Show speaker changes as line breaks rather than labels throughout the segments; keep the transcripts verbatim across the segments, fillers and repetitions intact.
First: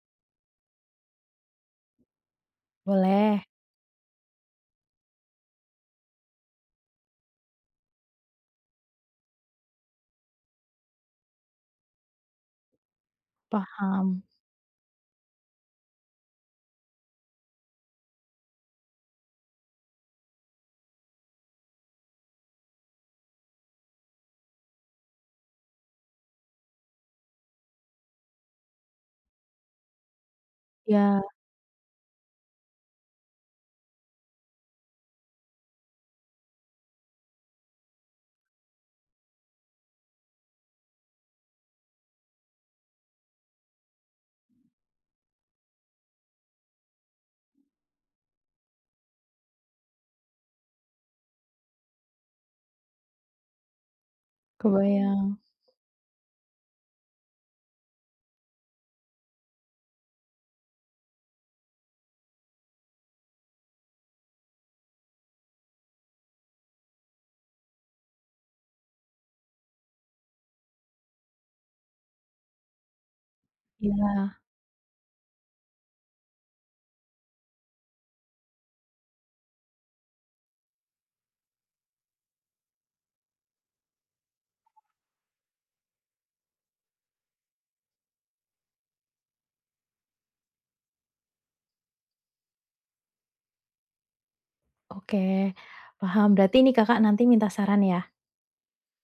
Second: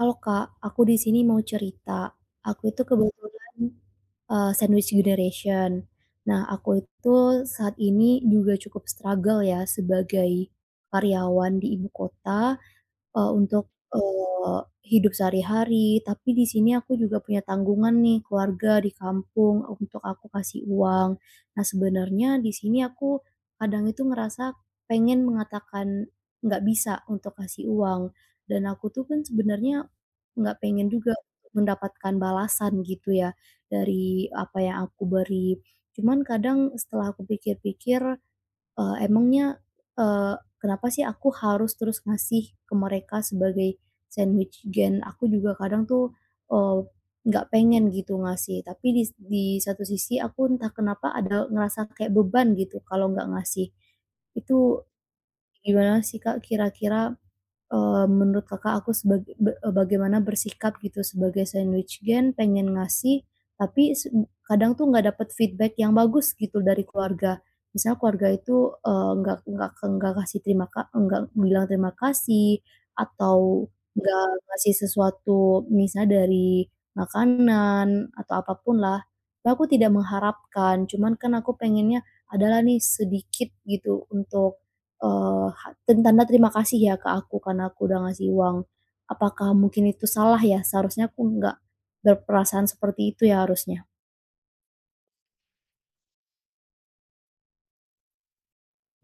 Halo Kak, aku di sini mau cerita. Aku itu
Boleh,
kebetulan, eee, sandwich generation. Nah, aku itu saat ini juga cukup struggle ya sebagai karyawan di ibu kota. Eee, untuk,
paham,
eee, hidup sehari-hari, tapi di sini aku juga punya tanggungan nih keluarga di kampung untuk aku kasih uang. Nah, sebenarnya di sini aku kadang itu ngerasa pengen mengatakan nggak bisa untuk kasih uang, dan aku tuh kan sebenarnya nggak pengen juga
ya,
mendapatkan balasan gitu ya dari apa yang aku beri. Cuman kadang setelah aku pikir-pikir, eee, emangnya, eee, kenapa sih aku harus terus ngasih ke mereka sebagai sandwich gen? Aku juga kadang tuh, eee, nggak pengen gitu ngasih, tapi dis di satu sisi aku entah kenapa ada ngerasa kayak beban gitu kalau nggak ngasih. Itu
kebayang,
gimana sih Kak kira-kira? Eee, menurut Kakak aku sebagai be eh, bagaimana bersikap gitu sebagai sandwich gen pengen ngasih, tapi se kadang tuh nggak dapet feedback yang bagus gitu dari keluarga. Misal keluarga itu, eee, nggak nggak nggak kasih terima ka nggak bilang terima kasih, atau nggak
ya.
ngasih sesuatu misal dari makanan atau apapun pun lah. Tapi aku tidak mengharapkan, cuman kan aku pengennya adalah nih sedikit gitu untuk, eee, ha tanda terima kasih ya ke aku karena aku udah ngasih uang. Apakah mungkin itu salah ya? Seharusnya aku nggak berperasaan seperti itu ya harusnya.
Oke, paham. Berarti ini Kakak nanti minta saran ya?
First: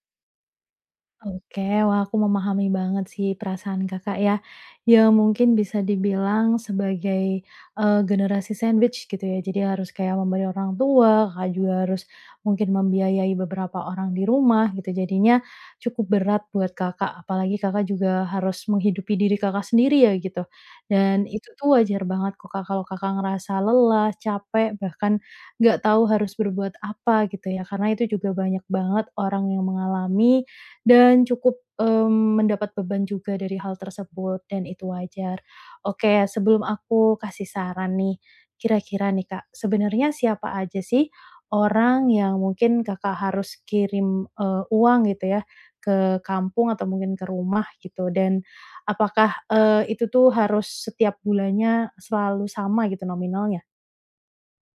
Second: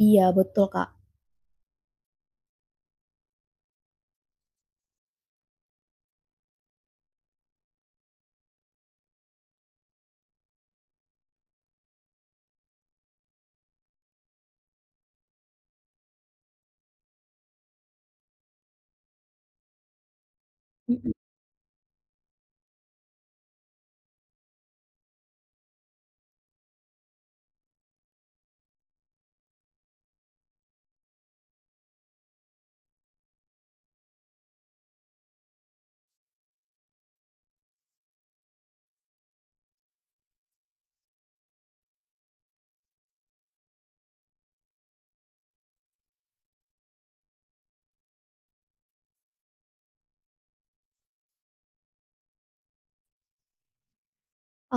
Iya betul, Kak.
Oke, wah aku memahami banget sih perasaan Kakak ya, yang mungkin bisa dibilang sebagai, eee, generasi sandwich gitu ya. Jadi harus kayak memberi orang tua, Kakak juga harus mungkin membiayai beberapa orang di rumah gitu, jadinya cukup berat buat Kakak, apalagi Kakak juga harus menghidupi diri Kakak sendiri ya gitu.
Mhm.
Dan itu tuh wajar banget kok Kak kalau Kakak ngerasa lelah, capek, bahkan nggak tahu harus berbuat apa gitu ya, karena itu juga banyak banget orang yang mengalami dan cukup, mmm, mendapat beban juga dari hal tersebut dan itu wajar. Oke, sebelum aku kasih saran nih, kira-kira nih Kak, sebenarnya siapa aja sih orang yang mungkin Kakak harus kirim, eee, uang gitu ya, ke kampung atau mungkin ke rumah gitu? Dan apakah, eee, itu tuh harus setiap bulannya selalu sama gitu nominalnya?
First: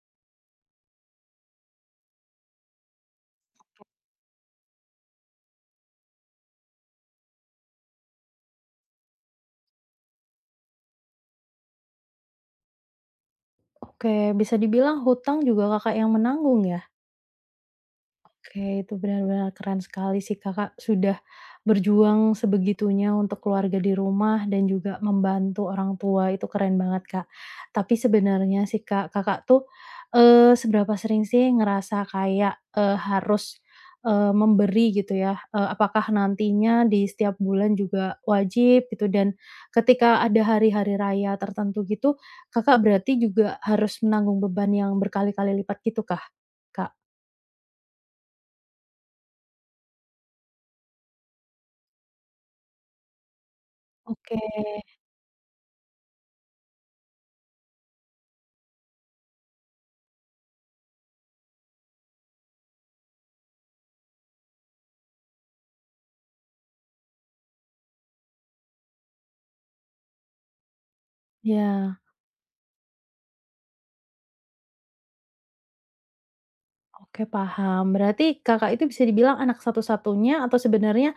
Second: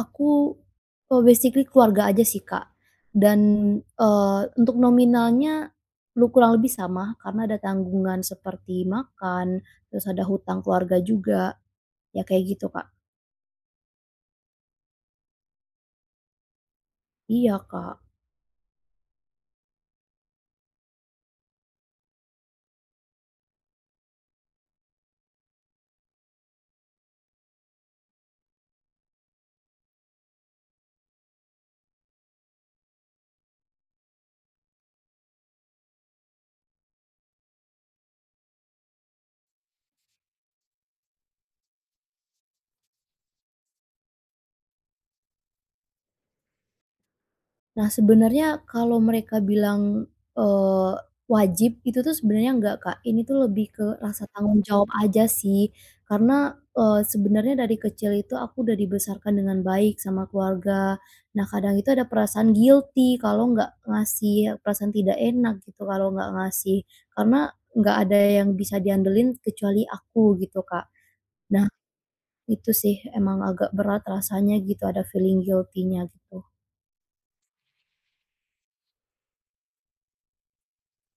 Aku, eee, basically keluarga aja sih, Kak. Dan, eee, untuk nominalnya lu kurang lebih sama karena ada tanggungan seperti makan, terus ada hutang keluarga juga, ya kayak gitu, Kak.
Oke, bisa dibilang hutang juga Kakak yang menanggung ya?
Iya, Kak.
Oke, itu benar-benar keren sekali sih Kakak sudah berjuang sebegitunya untuk keluarga di rumah dan juga membantu orang tua, itu keren banget Kak. Tapi sebenarnya sih Kak, Kakak tuh, eee, seberapa sering sih ngerasa kayak, eee, harus, eee, memberi gitu ya? Eee, apakah nantinya di setiap bulan juga wajib gitu dan ketika ada hari-hari raya tertentu gitu, Kakak berarti juga harus menanggung beban yang berkali-kali lipat gitu kah, Kak?
Nah, sebenarnya kalau mereka bilang, eee, wajib, itu tuh sebenarnya enggak, Kak. Ini tuh lebih ke rasa
Oke.
tanggung jawab aja sih. Karena, eee, sebenarnya dari kecil itu aku udah dibesarkan dengan baik sama keluarga. Nah, kadang itu ada perasaan guilty kalau nggak ngasih, perasaan tidak enak gitu kalau nggak ngasih. Karena nggak ada yang bisa diandelin kecuali aku gitu, Kak. Nah,
Iya,
itu sih emang agak berat rasanya gitu, ada feeling guilty-nya gitu.
oke, paham. Berarti Kakak itu bisa dibilang anak satu-satunya atau sebenarnya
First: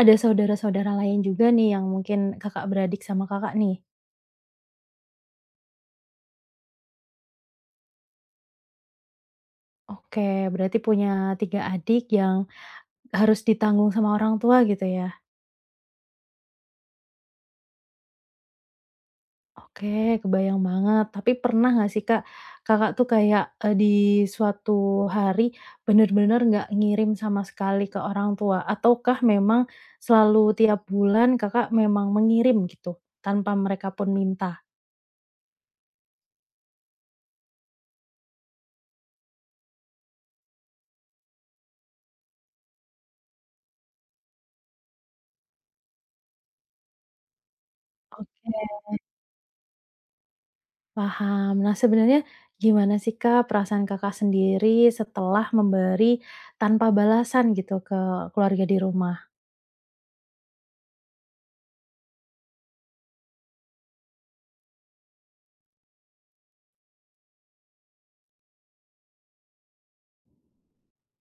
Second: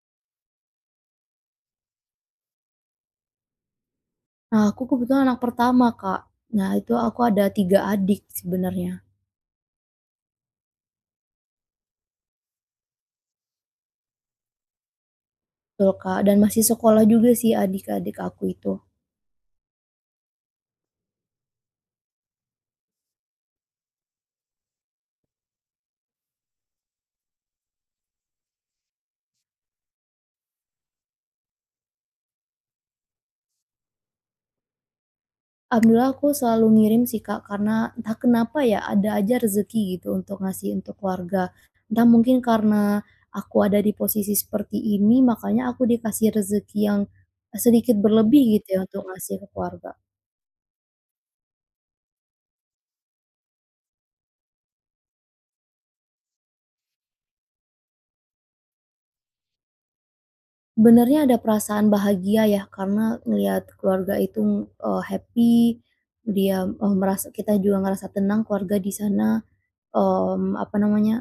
ada saudara-saudara lain juga nih yang mungkin Kakak beradik sama Kakak nih?
Nah, aku kebetulan anak pertama, Kak. Nah, itu aku ada tiga adik sebenarnya.
Oke, berarti punya tiga adik yang harus ditanggung sama orang tua gitu ya?
Betul, Kak, dan masih sekolah juga sih adik-adik aku itu.
Oke, kebayang banget. Tapi pernah nggak sih Kak, Kakak tuh kayak, eee, di suatu hari bener-bener nggak ngirim sama sekali ke orang tua? Ataukah memang selalu tiap bulan Kakak memang mengirim gitu, tanpa mereka pun minta?
Alhamdulillah aku selalu ngirim sih, Kak, karena entah kenapa ya ada aja rezeki gitu untuk ngasih untuk keluarga. Entah mungkin karena aku ada di posisi seperti ini, makanya aku dikasih rezeki yang sedikit berlebih gitu ya untuk ngasih ke keluarga.
Paham. Nah, sebenarnya gimana sih, Kak, perasaan Kakak sendiri setelah memberi tanpa balasan gitu ke keluarga di rumah?
Sebenarnya ada perasaan bahagia ya, karena ngelihat keluarga itu, eee, happy, dia, eee, merasa kita juga ngerasa tenang keluarga di sana, mmm, apa namanya,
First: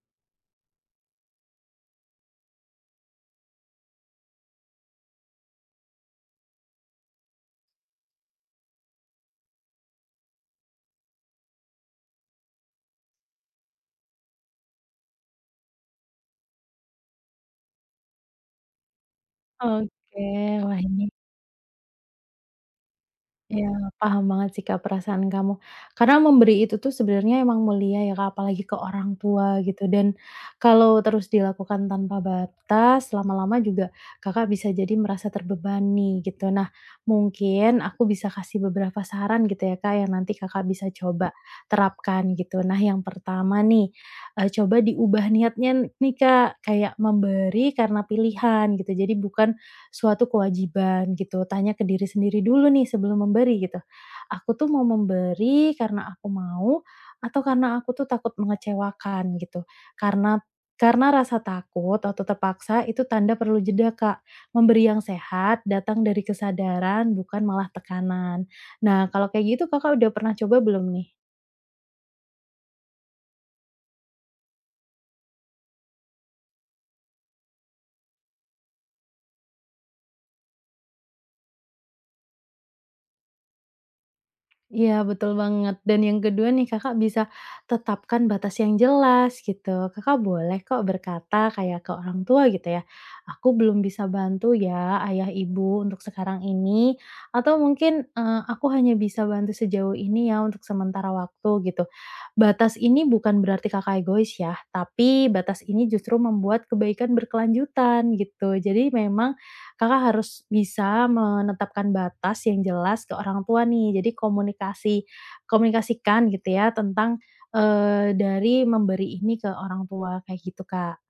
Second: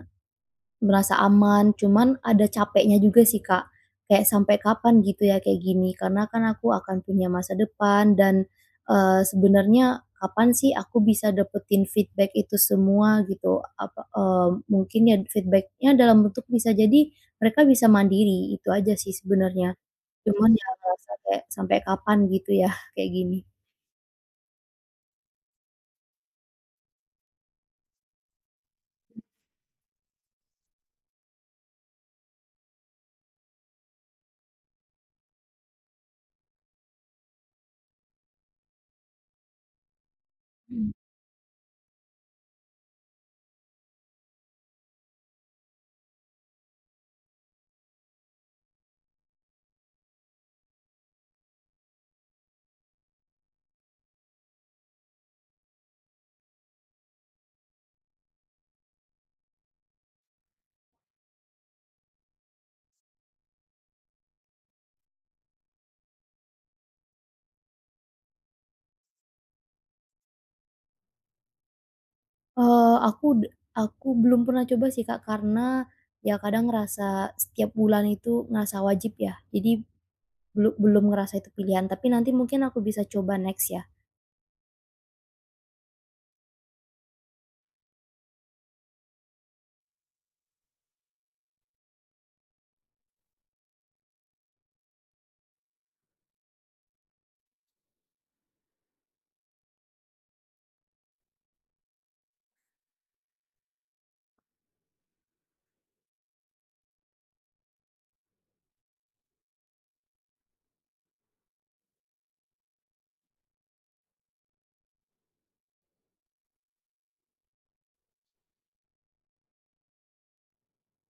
merasa aman, cuman ada capeknya juga sih, Kak. Kayak sampai kapan gitu ya kayak gini, karena kan aku akan punya masa depan dan, eee, sebenarnya kapan sih aku bisa dapetin feedback itu semua gitu, apa, eee, mungkin ya feedbacknya dalam bentuk bisa jadi mereka bisa mandiri, itu aja sih sebenarnya.
Oke,
Cuman ya
wah ini,
merasa kayak sampai kapan gitu ya kayak gini.
iya, paham banget sih, Kak, perasaan kamu. Karena memberi itu tuh sebenarnya emang mulia ya, Kak, apalagi ke orang tua gitu. Dan kalau terus dilakukan tanpa batas, lama-lama juga Kakak bisa jadi merasa terbebani gitu. Nah, mungkin aku bisa kasih beberapa saran gitu ya, Kak, yang nanti Kakak bisa coba terapkan gitu. Nah, yang pertama nih, eee, coba diubah niatnya nih, Kak, kayak memberi karena pilihan gitu. Jadi bukan suatu kewajiban gitu. Tanya ke diri sendiri dulu nih sebelum memberi gitu. Aku tuh mau memberi karena aku mau atau karena aku tuh takut mengecewakan gitu. Karena karena rasa takut atau terpaksa itu tanda perlu jeda, Kak. Memberi yang sehat datang dari kesadaran bukan malah tekanan. Nah, kalau kayak gitu Kakak udah pernah coba belum nih?
Eee, aku d Aku belum pernah coba sih, Kak, karena ya kadang ngerasa setiap bulan itu ngerasa wajib ya, jadi belu belum ngerasa itu pilihan, tapi nanti mungkin aku bisa coba next ya.
Iya, betul banget. Dan yang kedua nih, Kakak bisa tetapkan batas yang jelas gitu. Kakak boleh kok berkata kayak ke orang tua gitu ya, "Aku belum bisa bantu ya ayah ibu untuk sekarang ini," atau mungkin, eee, "Aku hanya bisa bantu sejauh ini ya untuk sementara waktu," gitu. Batas ini bukan berarti Kakak egois ya, tapi batas ini justru membuat kebaikan berkelanjutan gitu. Jadi memang Kakak harus bisa menetapkan batas yang jelas ke orang tua nih. Jadi komunikasi komunikasikan gitu ya tentang, eee, dari memberi ini ke orang tua, kayak gitu, Kak.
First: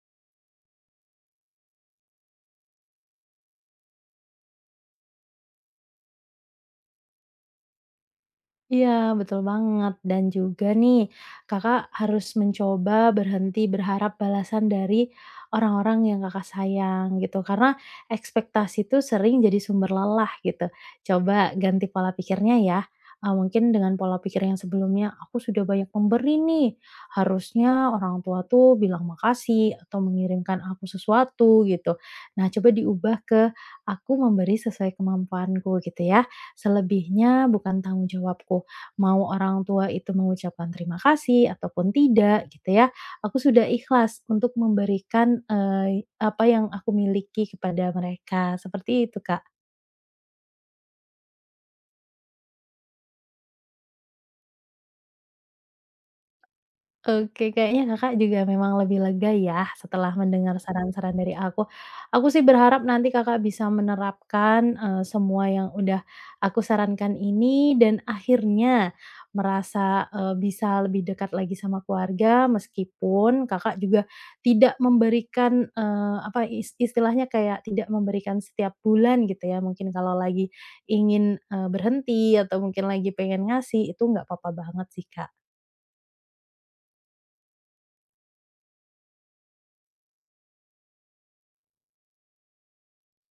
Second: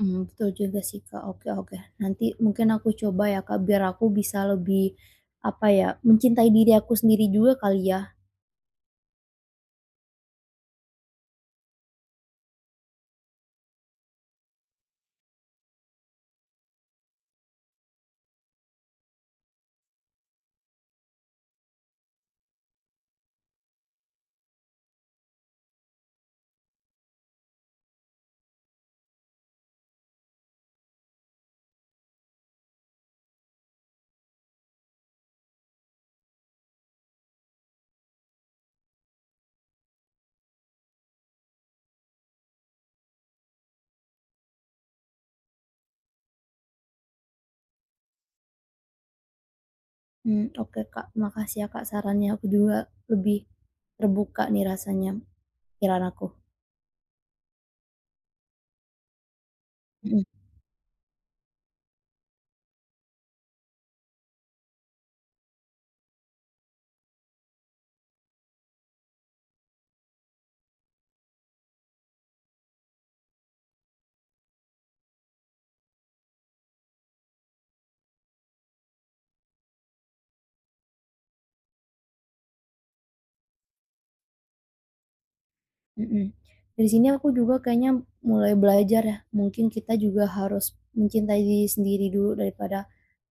Mmm, betul juga sih, Kak, oke oke. Nanti mungkin aku coba ya, Kak, biar aku bisa lebih, apa ya, mencintai diri aku sendiri juga kali ya.
Iya, betul banget. Dan juga nih, Kakak harus mencoba berhenti berharap balasan dari orang-orang yang Kakak sayang gitu. Karena ekspektasi itu sering jadi sumber lelah gitu. Coba ganti pola pikirnya ya. Ah, mungkin dengan pola pikir yang sebelumnya, aku sudah banyak memberi nih. Harusnya orang tua tuh bilang makasih atau mengirimkan aku sesuatu gitu. Nah, coba diubah ke aku memberi sesuai kemampuanku gitu ya. Selebihnya bukan tanggung jawabku mau orang tua itu mengucapkan terima kasih ataupun tidak gitu ya, aku sudah ikhlas untuk memberikan, eee, apa yang aku miliki kepada mereka, seperti itu, Kak.
Mmm, oke, Kak, makasih ya, Kak, sarannya aku juga lebih terbuka nih rasanya pikiran aku.
Oke, kayaknya Kakak juga memang lebih lega ya setelah
Mhm.
mendengar saran-saran dari aku. Aku sih berharap nanti Kakak bisa menerapkan, eee, semua yang udah aku sarankan ini dan akhirnya merasa, eee, bisa lebih dekat lagi sama keluarga meskipun Kakak juga tidak memberikan, eee, apa is istilahnya kayak tidak memberikan setiap bulan gitu ya. Mungkin kalau lagi ingin, eee, berhenti atau mungkin lagi pengen ngasih itu nggak apa-apa banget sih, Kak.
Mhm. Dari sini aku juga kayaknya mulai belajar ya, mungkin kita juga harus mencintai diri sendiri dulu daripada,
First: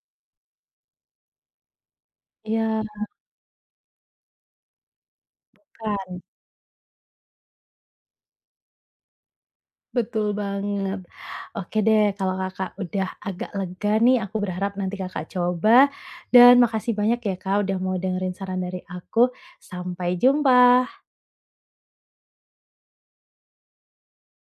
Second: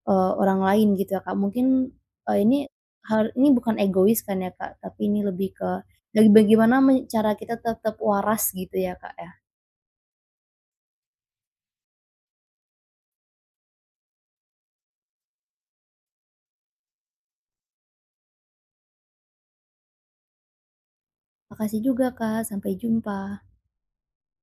eee, orang lain gitu ya, Kak. Mungkin, eee, ini
Iya,
hal ini bukan egois kan ya, Kak, tapi ini lebih ke
Kak.
dari bagaimana men cara kita tetap waras gitu ya, Kak, ya.
Betul banget. Oke deh, kalau Kakak udah agak lega nih, aku berharap nanti Kakak coba. Dan makasih banyak ya Kak udah mau dengerin saran dari aku. Sampai jumpa.
Makasih juga, Kak, sampai jumpa.